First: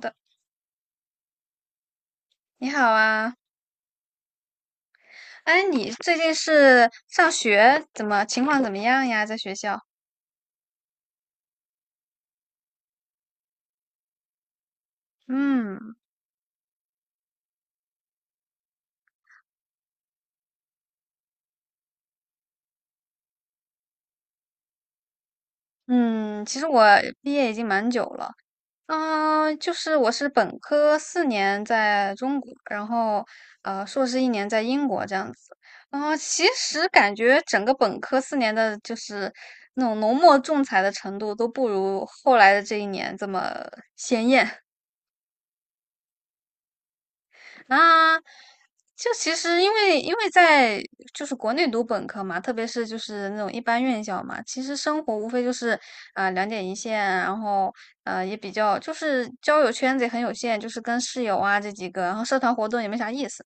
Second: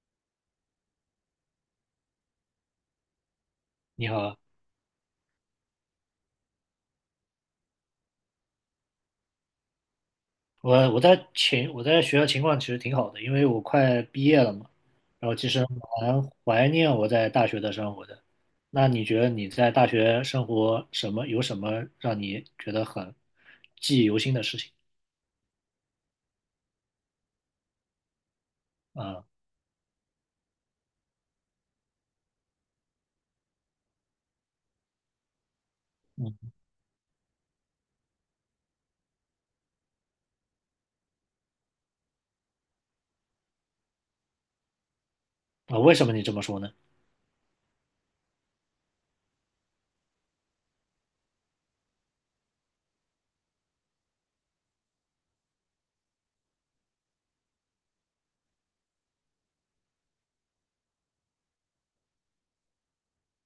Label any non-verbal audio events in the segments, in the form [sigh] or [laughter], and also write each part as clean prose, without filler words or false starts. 的。你好啊，你好。哎，你最近是上学怎么情况怎么样呀？在学校？我在学校情况其实挺好的，因为我快毕业了嘛，然后其实嗯蛮怀念我在大学的生活的。那你觉得你在大学生活有什么让你觉得很记忆犹新的事情嗯。其实我毕业已经蛮久了，啊？就是我是本科四年在中国，然后硕士一年在英国这样子。然后其嗯。实感觉整个本科四年的就是那种浓墨重彩的程度都不如后来的这一年这么鲜艳。啊，为什么你这么说呢？啊，就其实因为在就是国内读本科嘛，特别是就是那种一般院校嘛，其实生活无非就是两点一线啊，然后也比较就是交友圈子也很有限，就是跟室友啊这几个，然后社团活动也没啥意思。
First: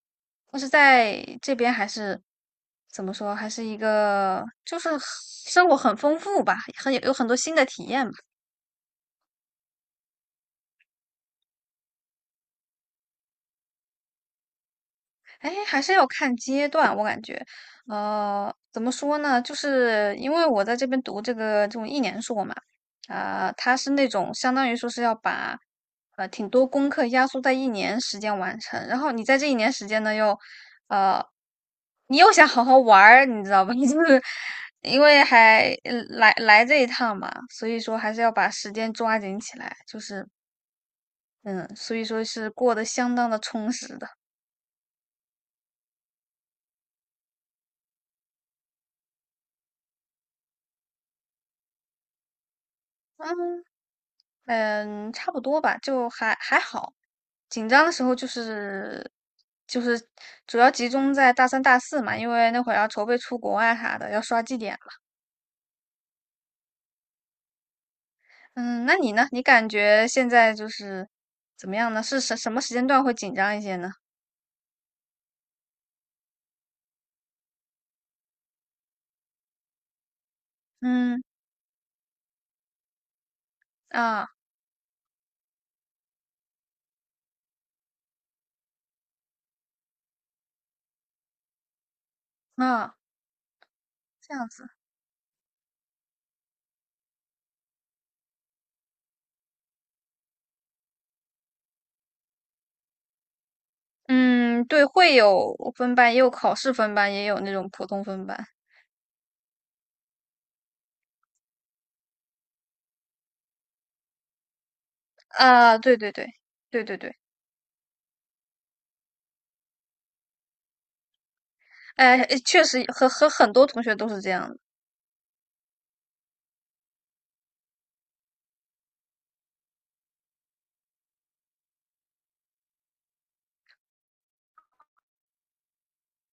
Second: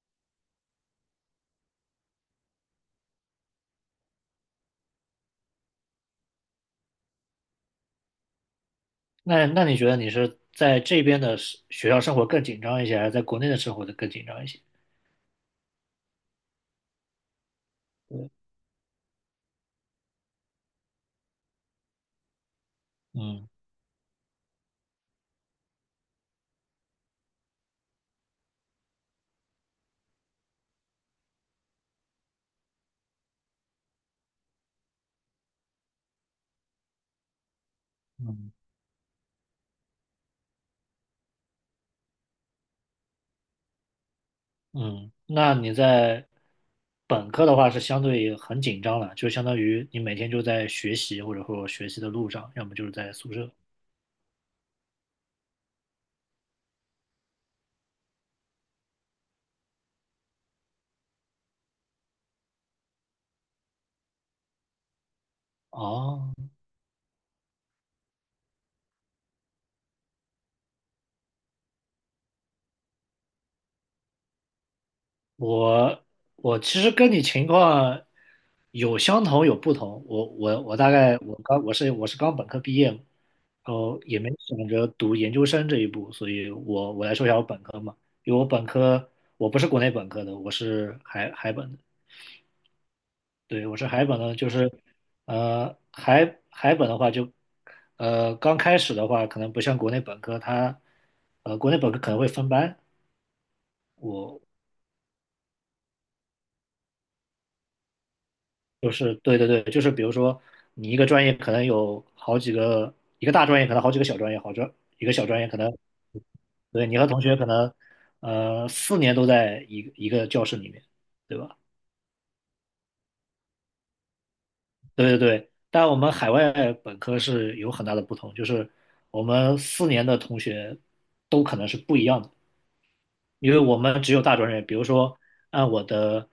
但是在这边还是怎么说，还是一个就是生活很丰富吧，有很多新的体验吧。那你觉得你是在这边的是学校生活更紧张一些，还是在国内的生活的更紧张一些？哎，还是要看阶段，我感觉，怎么说呢？就是因为我在这边读这个这种一年硕嘛，嗯它是那种相当于说是要把挺多功课压缩在一年时间完成，然后你在这一年时间呢又呃，你又想好好玩儿，你知道吧？[laughs] 就是因为还来这一趟嘛，所以说还是要把嗯时间抓紧起来，就是嗯，所以说是过得相当的充实的。嗯。那你在本科的话是相对很紧张了，就相当于你每天就在学习，或者说学习的路上，要么就是在宿舍。嗯，差不多吧，就还好。紧张的时候就是主要集中在大三、大四嘛，因为那会儿要筹备出国啊啥的，要刷绩点嘛。哦，嗯，那你呢？你感觉现在就是怎么样呢？是什么时间段会紧张一些呢？我我其实跟你情况有相同有不同，我我我大概嗯我刚我是我是刚本科毕业嘛，然后也啊没想着读研究生这一步，所以我来说一下我本科嘛。因为我本科我不是国内本科的，我是海本的，啊，对，我是海本这的，样就子。是，海本的话就，刚开始的话，可能不像国内本科，它，国内本科可能会分班。我嗯，对，会有分班，也有考试分班，也有那种普通分班。就是对对对，就是比如说你一个专业可能有好几个，一个大专业可能好几个小专业，一个小专业可能，啊，对对对对对对你和对，同学可能，四年都在一个一个教室里面，对吧？哎，确实和很多同学都是这样的。对对对，但我们海外本科是有很大的不同，就是我们四年的同学都可能是不一样的，因为我们只有大专业。比如说，按我的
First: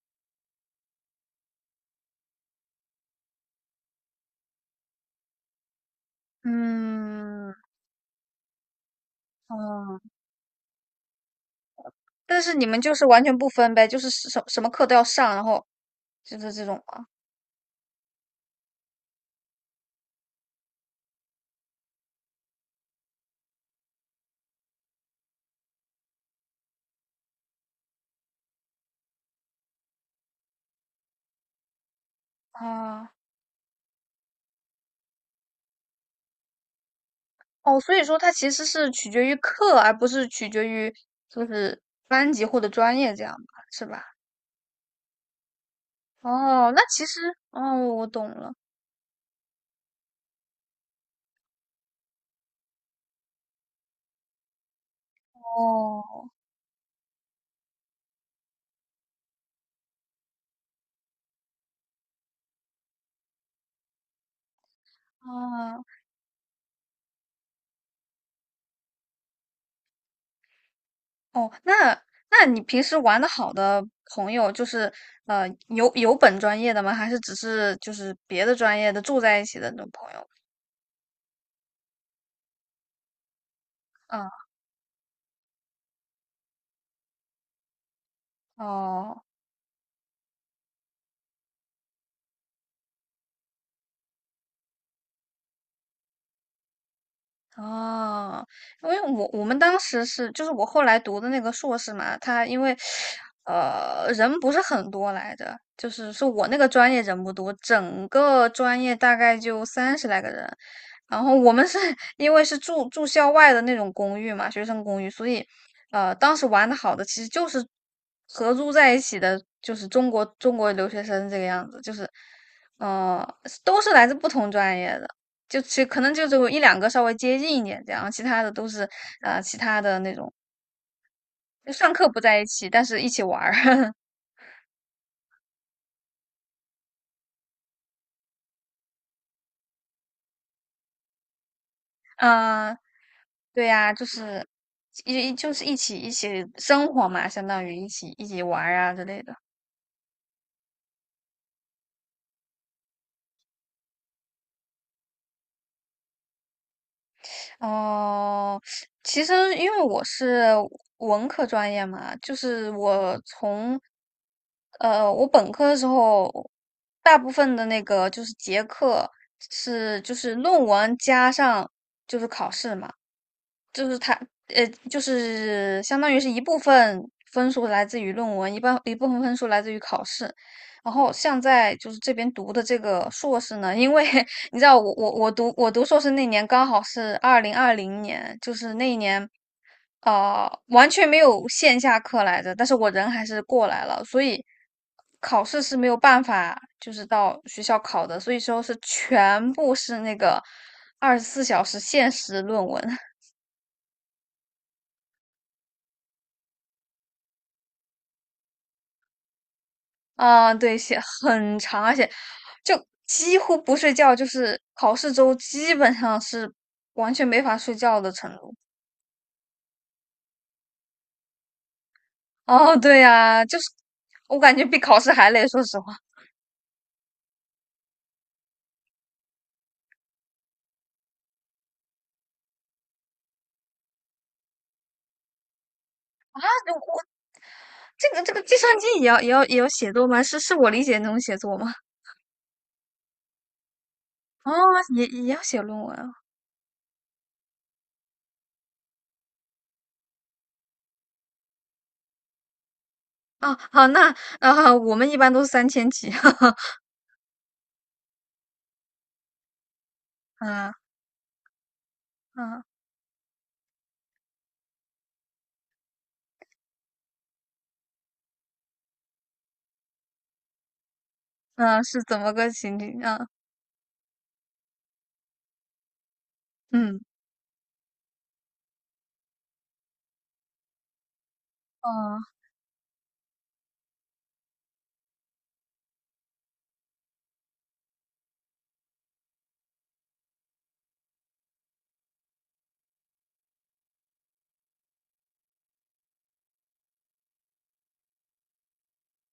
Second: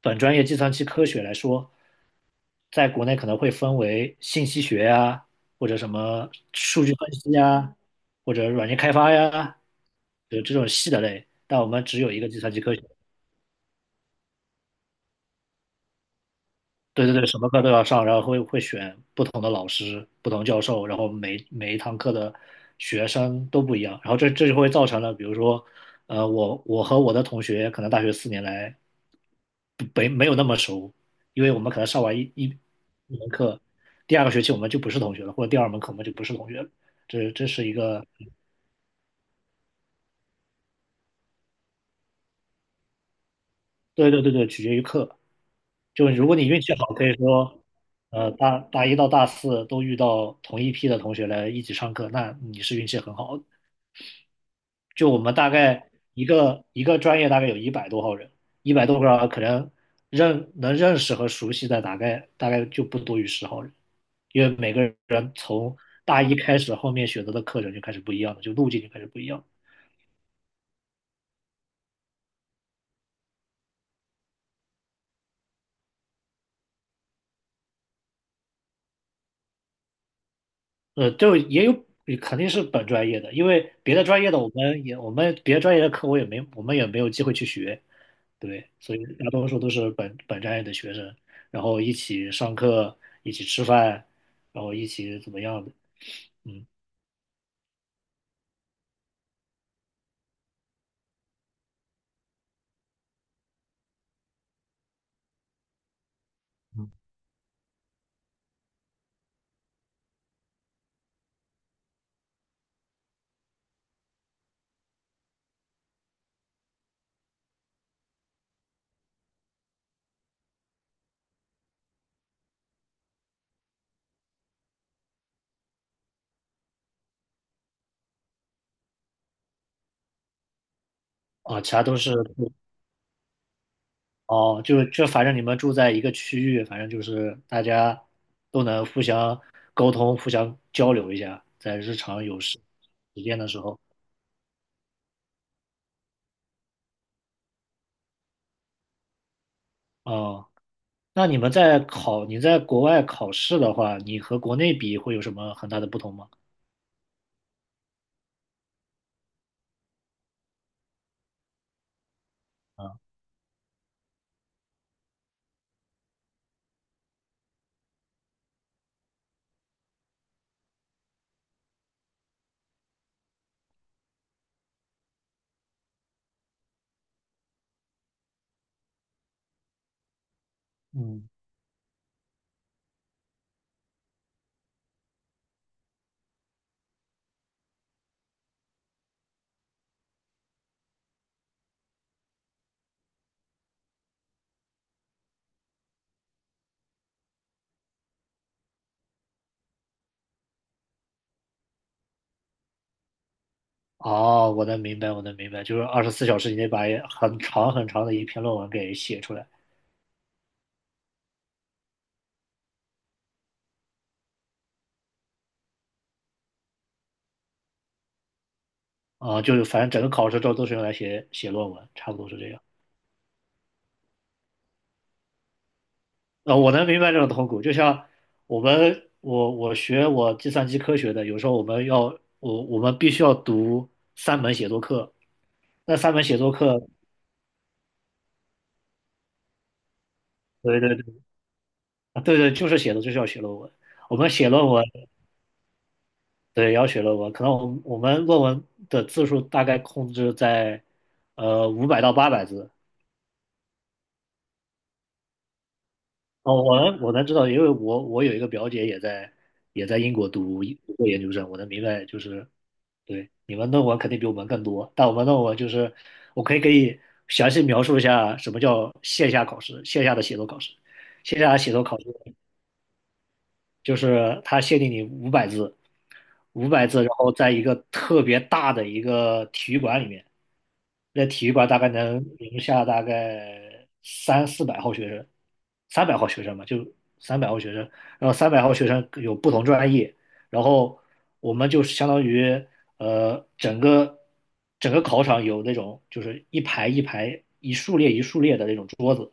本专业计算机科学来说，在国内可能会分为信息学呀，或者什么数据分析嗯，呀，或者软件开发呀，哦，有这种细的类。但我们只有一个计但算是机你科们学。就是完全不分呗，就是什么课都要上，然后就是这种吗？对对对，什么课都要上，然后会选不同的老师、不同教授，然后每一堂课的学生都不一样，然后这就会造成了，比如说，我和我的同学可能大学四年来不没没有那么熟，因为我们可能上完一一啊，一门课，第二个学期我们就不是同学了，或者第二门课我们就不是同学了，这是一哦，所以个。说它其实是取决于课，而不是取决于就是班级或者专业这样吧，是吧？对对对对，取决于课。就如果你运哦，气那好，其可以实，哦，说，我懂了。大一到大四都遇到同一批的同学来一起上课，那你是运气很好的。就我们大概哦，一个一个专业大概有100多号人，100多个人可能认识和熟悉的大概就不多于10号人，因为每个人从啊，大一开始后面选择的课程就开始不一样了，就路径就开始不一样了。哦，那那你平时玩的好的朋友，就是有本专业的吗？还是只是就是别的专业的住在一起的那种朋友？就也有肯定是本专业的，因为别的专业的啊，我们也我们别的专业的课我也没，我们也没有机会去学。对，所以哦。大多数都是本专业的学生，然后一起上课，一起吃饭，然后一起怎么样的，嗯。哦，因为我们当时是，就是我后来读的那个硕士嘛，他因为，人不是很多来着，就是是我那个专业人不多，整个专业大概就30来个人，然后我们是 [laughs] 因为是住校外的那种公寓嘛，学生公寓，所以，当时玩的好的其实就是合租在一起的，就是中国留学生这个样子，就是，呃，都是来自不同专业的。就其可能就只有一两个稍微接近一点这样，其他的都是呃其他的那种，啊，就其他上都课是。不在一起，但是一起玩儿，[laughs] 哦，就反正你们住在一个区域，反正就是大家都能互相沟通、互相交流一下，在日常有时啊，时间的时对候，呀、就是就是一起生活嘛，相当于一起玩儿啊之类的。嗯。那，你在国外考试的话，你和国内比会有什么很大的不同吗？哦，其实因为我是文科专业嘛，就是我从我本科的时候，大部分的那个就是结课是就是论文加上就是考试嘛。呃，就是相当于是一部分分数来自于论文，一半一部分分数来自于考试。然后嗯。像在就是这边读的这个硕士呢，因为 [laughs] 你知道我读硕士那年刚好是二零二零年，就是那一年，完全没有线下课来着，但是我人还是过来了，所以考试是没有办法就是到学校考的，所以说是全部是那个24小时限时论文。哦，我能明白，我能明白，就是24小时以内把很长很长的一篇论文给写出来。啊，对，写很长，而且就几乎不睡觉，就是考试周基本上是完全没法睡觉的程度。啊，就是反正整个考试周都是用来写论文，差不多是这样。哦，对呀，就是我感觉比考试还累，说实话。啊，我能明白这种痛苦，就像我们我我学我计算机科学的，有时候我们必须要读三门写作课，那三门写作课，我这个计算机也要写作吗？是是我对理解对的那种对，写作吗？对对，就是写的就是要写论文。我们写哦，论文，也要写论文啊。对，要写论文，可能我们论文的字数大概控制在500到800字。啊，好，那啊，我们一般都是3000起，哦，[laughs] 我能知道，因为我有一个表姐也在英国啊读过研究生，我能明白就是，啊对，你们论文肯定比我们更多，但我们论文就是我可以给你详细描述一下什么叫线下考试，线下的写作考试，线下的写啊，作考是试怎么个情景啊？就是他限定你五百字，五百字，嗯，然后在一个特别大的一个体育馆里面，那体育馆大哦概能啊，容下大概3、400号学生，三百号学生嘛，就三百号学生，然后三百号学生有不同专业，然后我们就相当于整个考场有那种就是一排一排一竖列一竖列的那种桌子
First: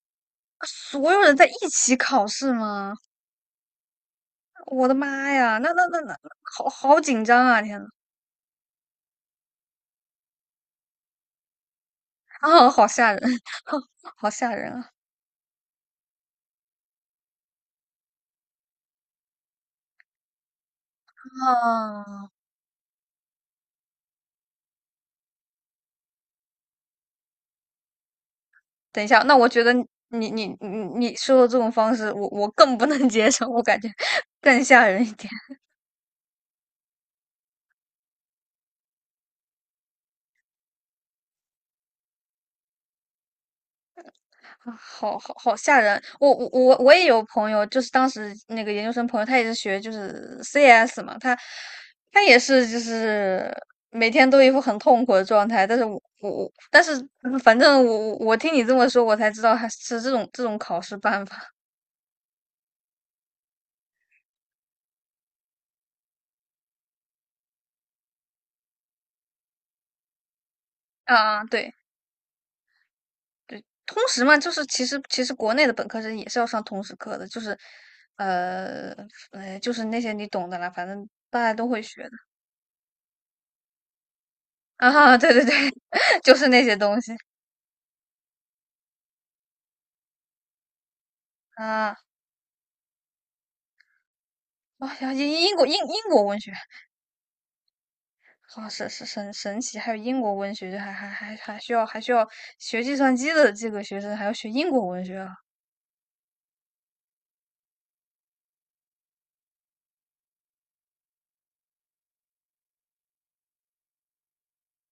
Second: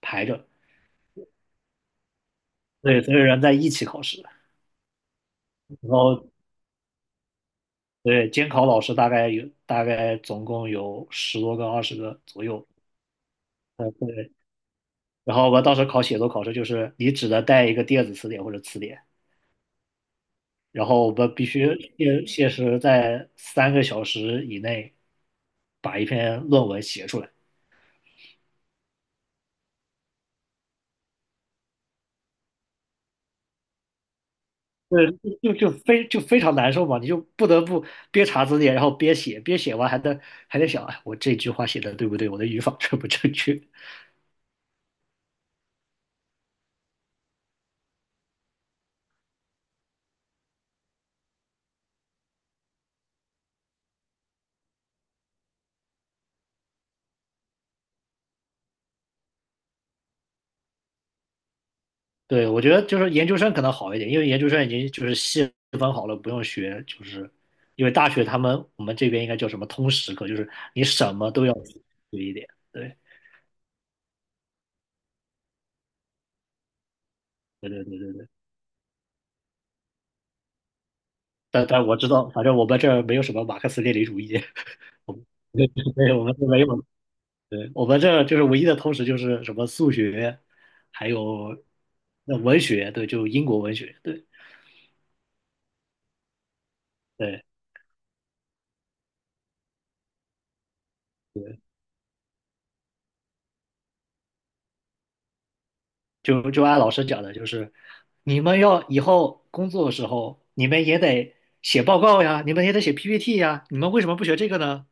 排着，所有人在一起考试吗？对，所有人在一起考试，我的妈呀，那那然那那，后好紧张啊！天呐，对，监考老师大概有总共有10多个、20个左右。啊，好吓人，[laughs] 好对。吓人啊！然后我们当时考写作考试，就是你只能带一个电子词典或者词典，然后我们必须限啊，限时在3个小时以内把一篇论文写出来。等一下，那我觉得你你你你说的这种方式，我更不能接受，我感觉更吓人对，一点。就非常难受嘛，你就不得不边查字典，然后边写，边写完还得想，哎，我这句话写的对不对？我的语法 [laughs] 正不正确？啊，好吓人！我也有朋友，就是当时那个研究生朋友，他也是学就是 CS 嘛，他也是就是每天都一副很痛苦的状态。但是我，但是反正我听你这么说，我才知道还是这种考试办法 对，我觉得就是研究生可能好一点，因为研究生已经就是细分好了，不用学，就是因为大学我们这边应该叫什么通识课，就是你什 [laughs] 么啊。都要对，学一点。对，通识嘛，就是其实国内的本科生也是要上通识课的，就是对对对对对。呃就是那些你懂的啦，反正大家但都会但我学知的 道，反正我们这儿没有什么马克思列宁主义，[laughs] [laughs] 啊。对对对，对，对，[laughs] 我就们这是没那些有。东西对，我们这儿就是唯一的通识就是什么数学，还有啊。那文学，对，就英国文学，对，啊呀，英国文学，对好哦神奇，还有英国文学，就还还还还对。需要还需要学计算机的这个学生还要学英国文学啊，就按老师讲的，就是你们要以后工作的时候，你们也得写报告呀，你们也得写 PPT 呀，你们为什么不学这个呢？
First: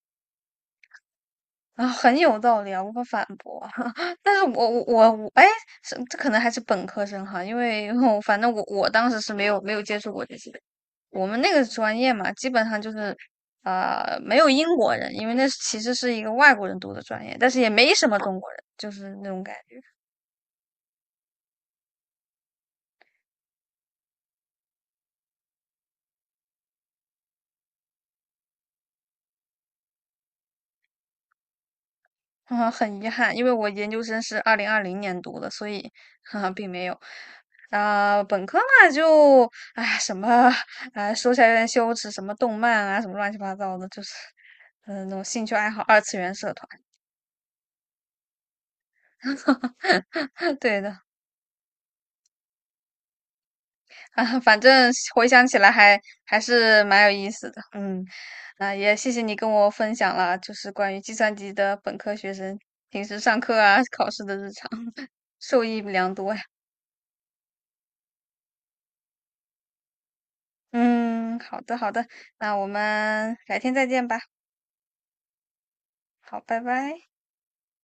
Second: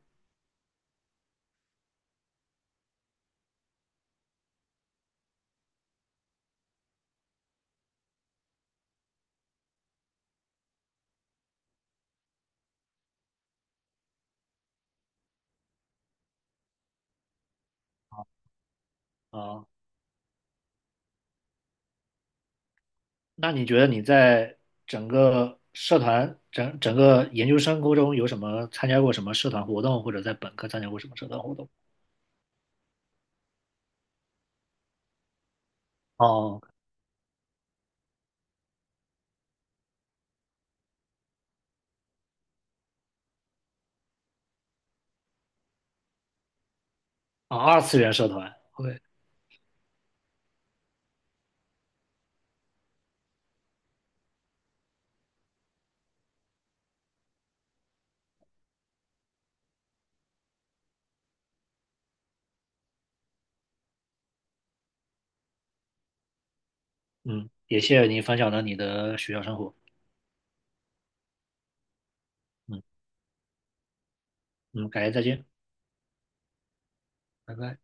啊，很有道理啊，无法反驳啊。[laughs] 但是我，哎，是这可能还是本科生哈，因为我 [laughs] 反正我当时是没有接触过这些，我们那个专业嘛，基本上就是。啊，没有英国人，因为那其实是一个外国人读的专业，但是也没什么中国人，就是那种感啊，觉。那你觉得你在整个社团、整个研究生沟中有什么参加过什么社团活动，或者在本科参加过什么社团活动？啊，很遗憾，因为我研究生是二零二零年读的，所以，哈哈，哦。并没有。本科嘛，就哎，什么，哎，说起来有点羞耻，什么动漫啊，什么乱七八糟的，就是，那种兴趣爱好二次元社团。啊，二次元社团，OK。[laughs] 对的，啊，反正回想起来还是蛮有意思的。嗯，啊，也谢谢你跟我分享了，就是关于计算机的本科学生平时上课啊、考试的日常，[laughs] 受益良多呀。嗯，也谢谢你分享了你的学校生活，嗯，好的好的，那我嗯们改天再见吧。嗯，感谢再见，好，拜拜。拜拜。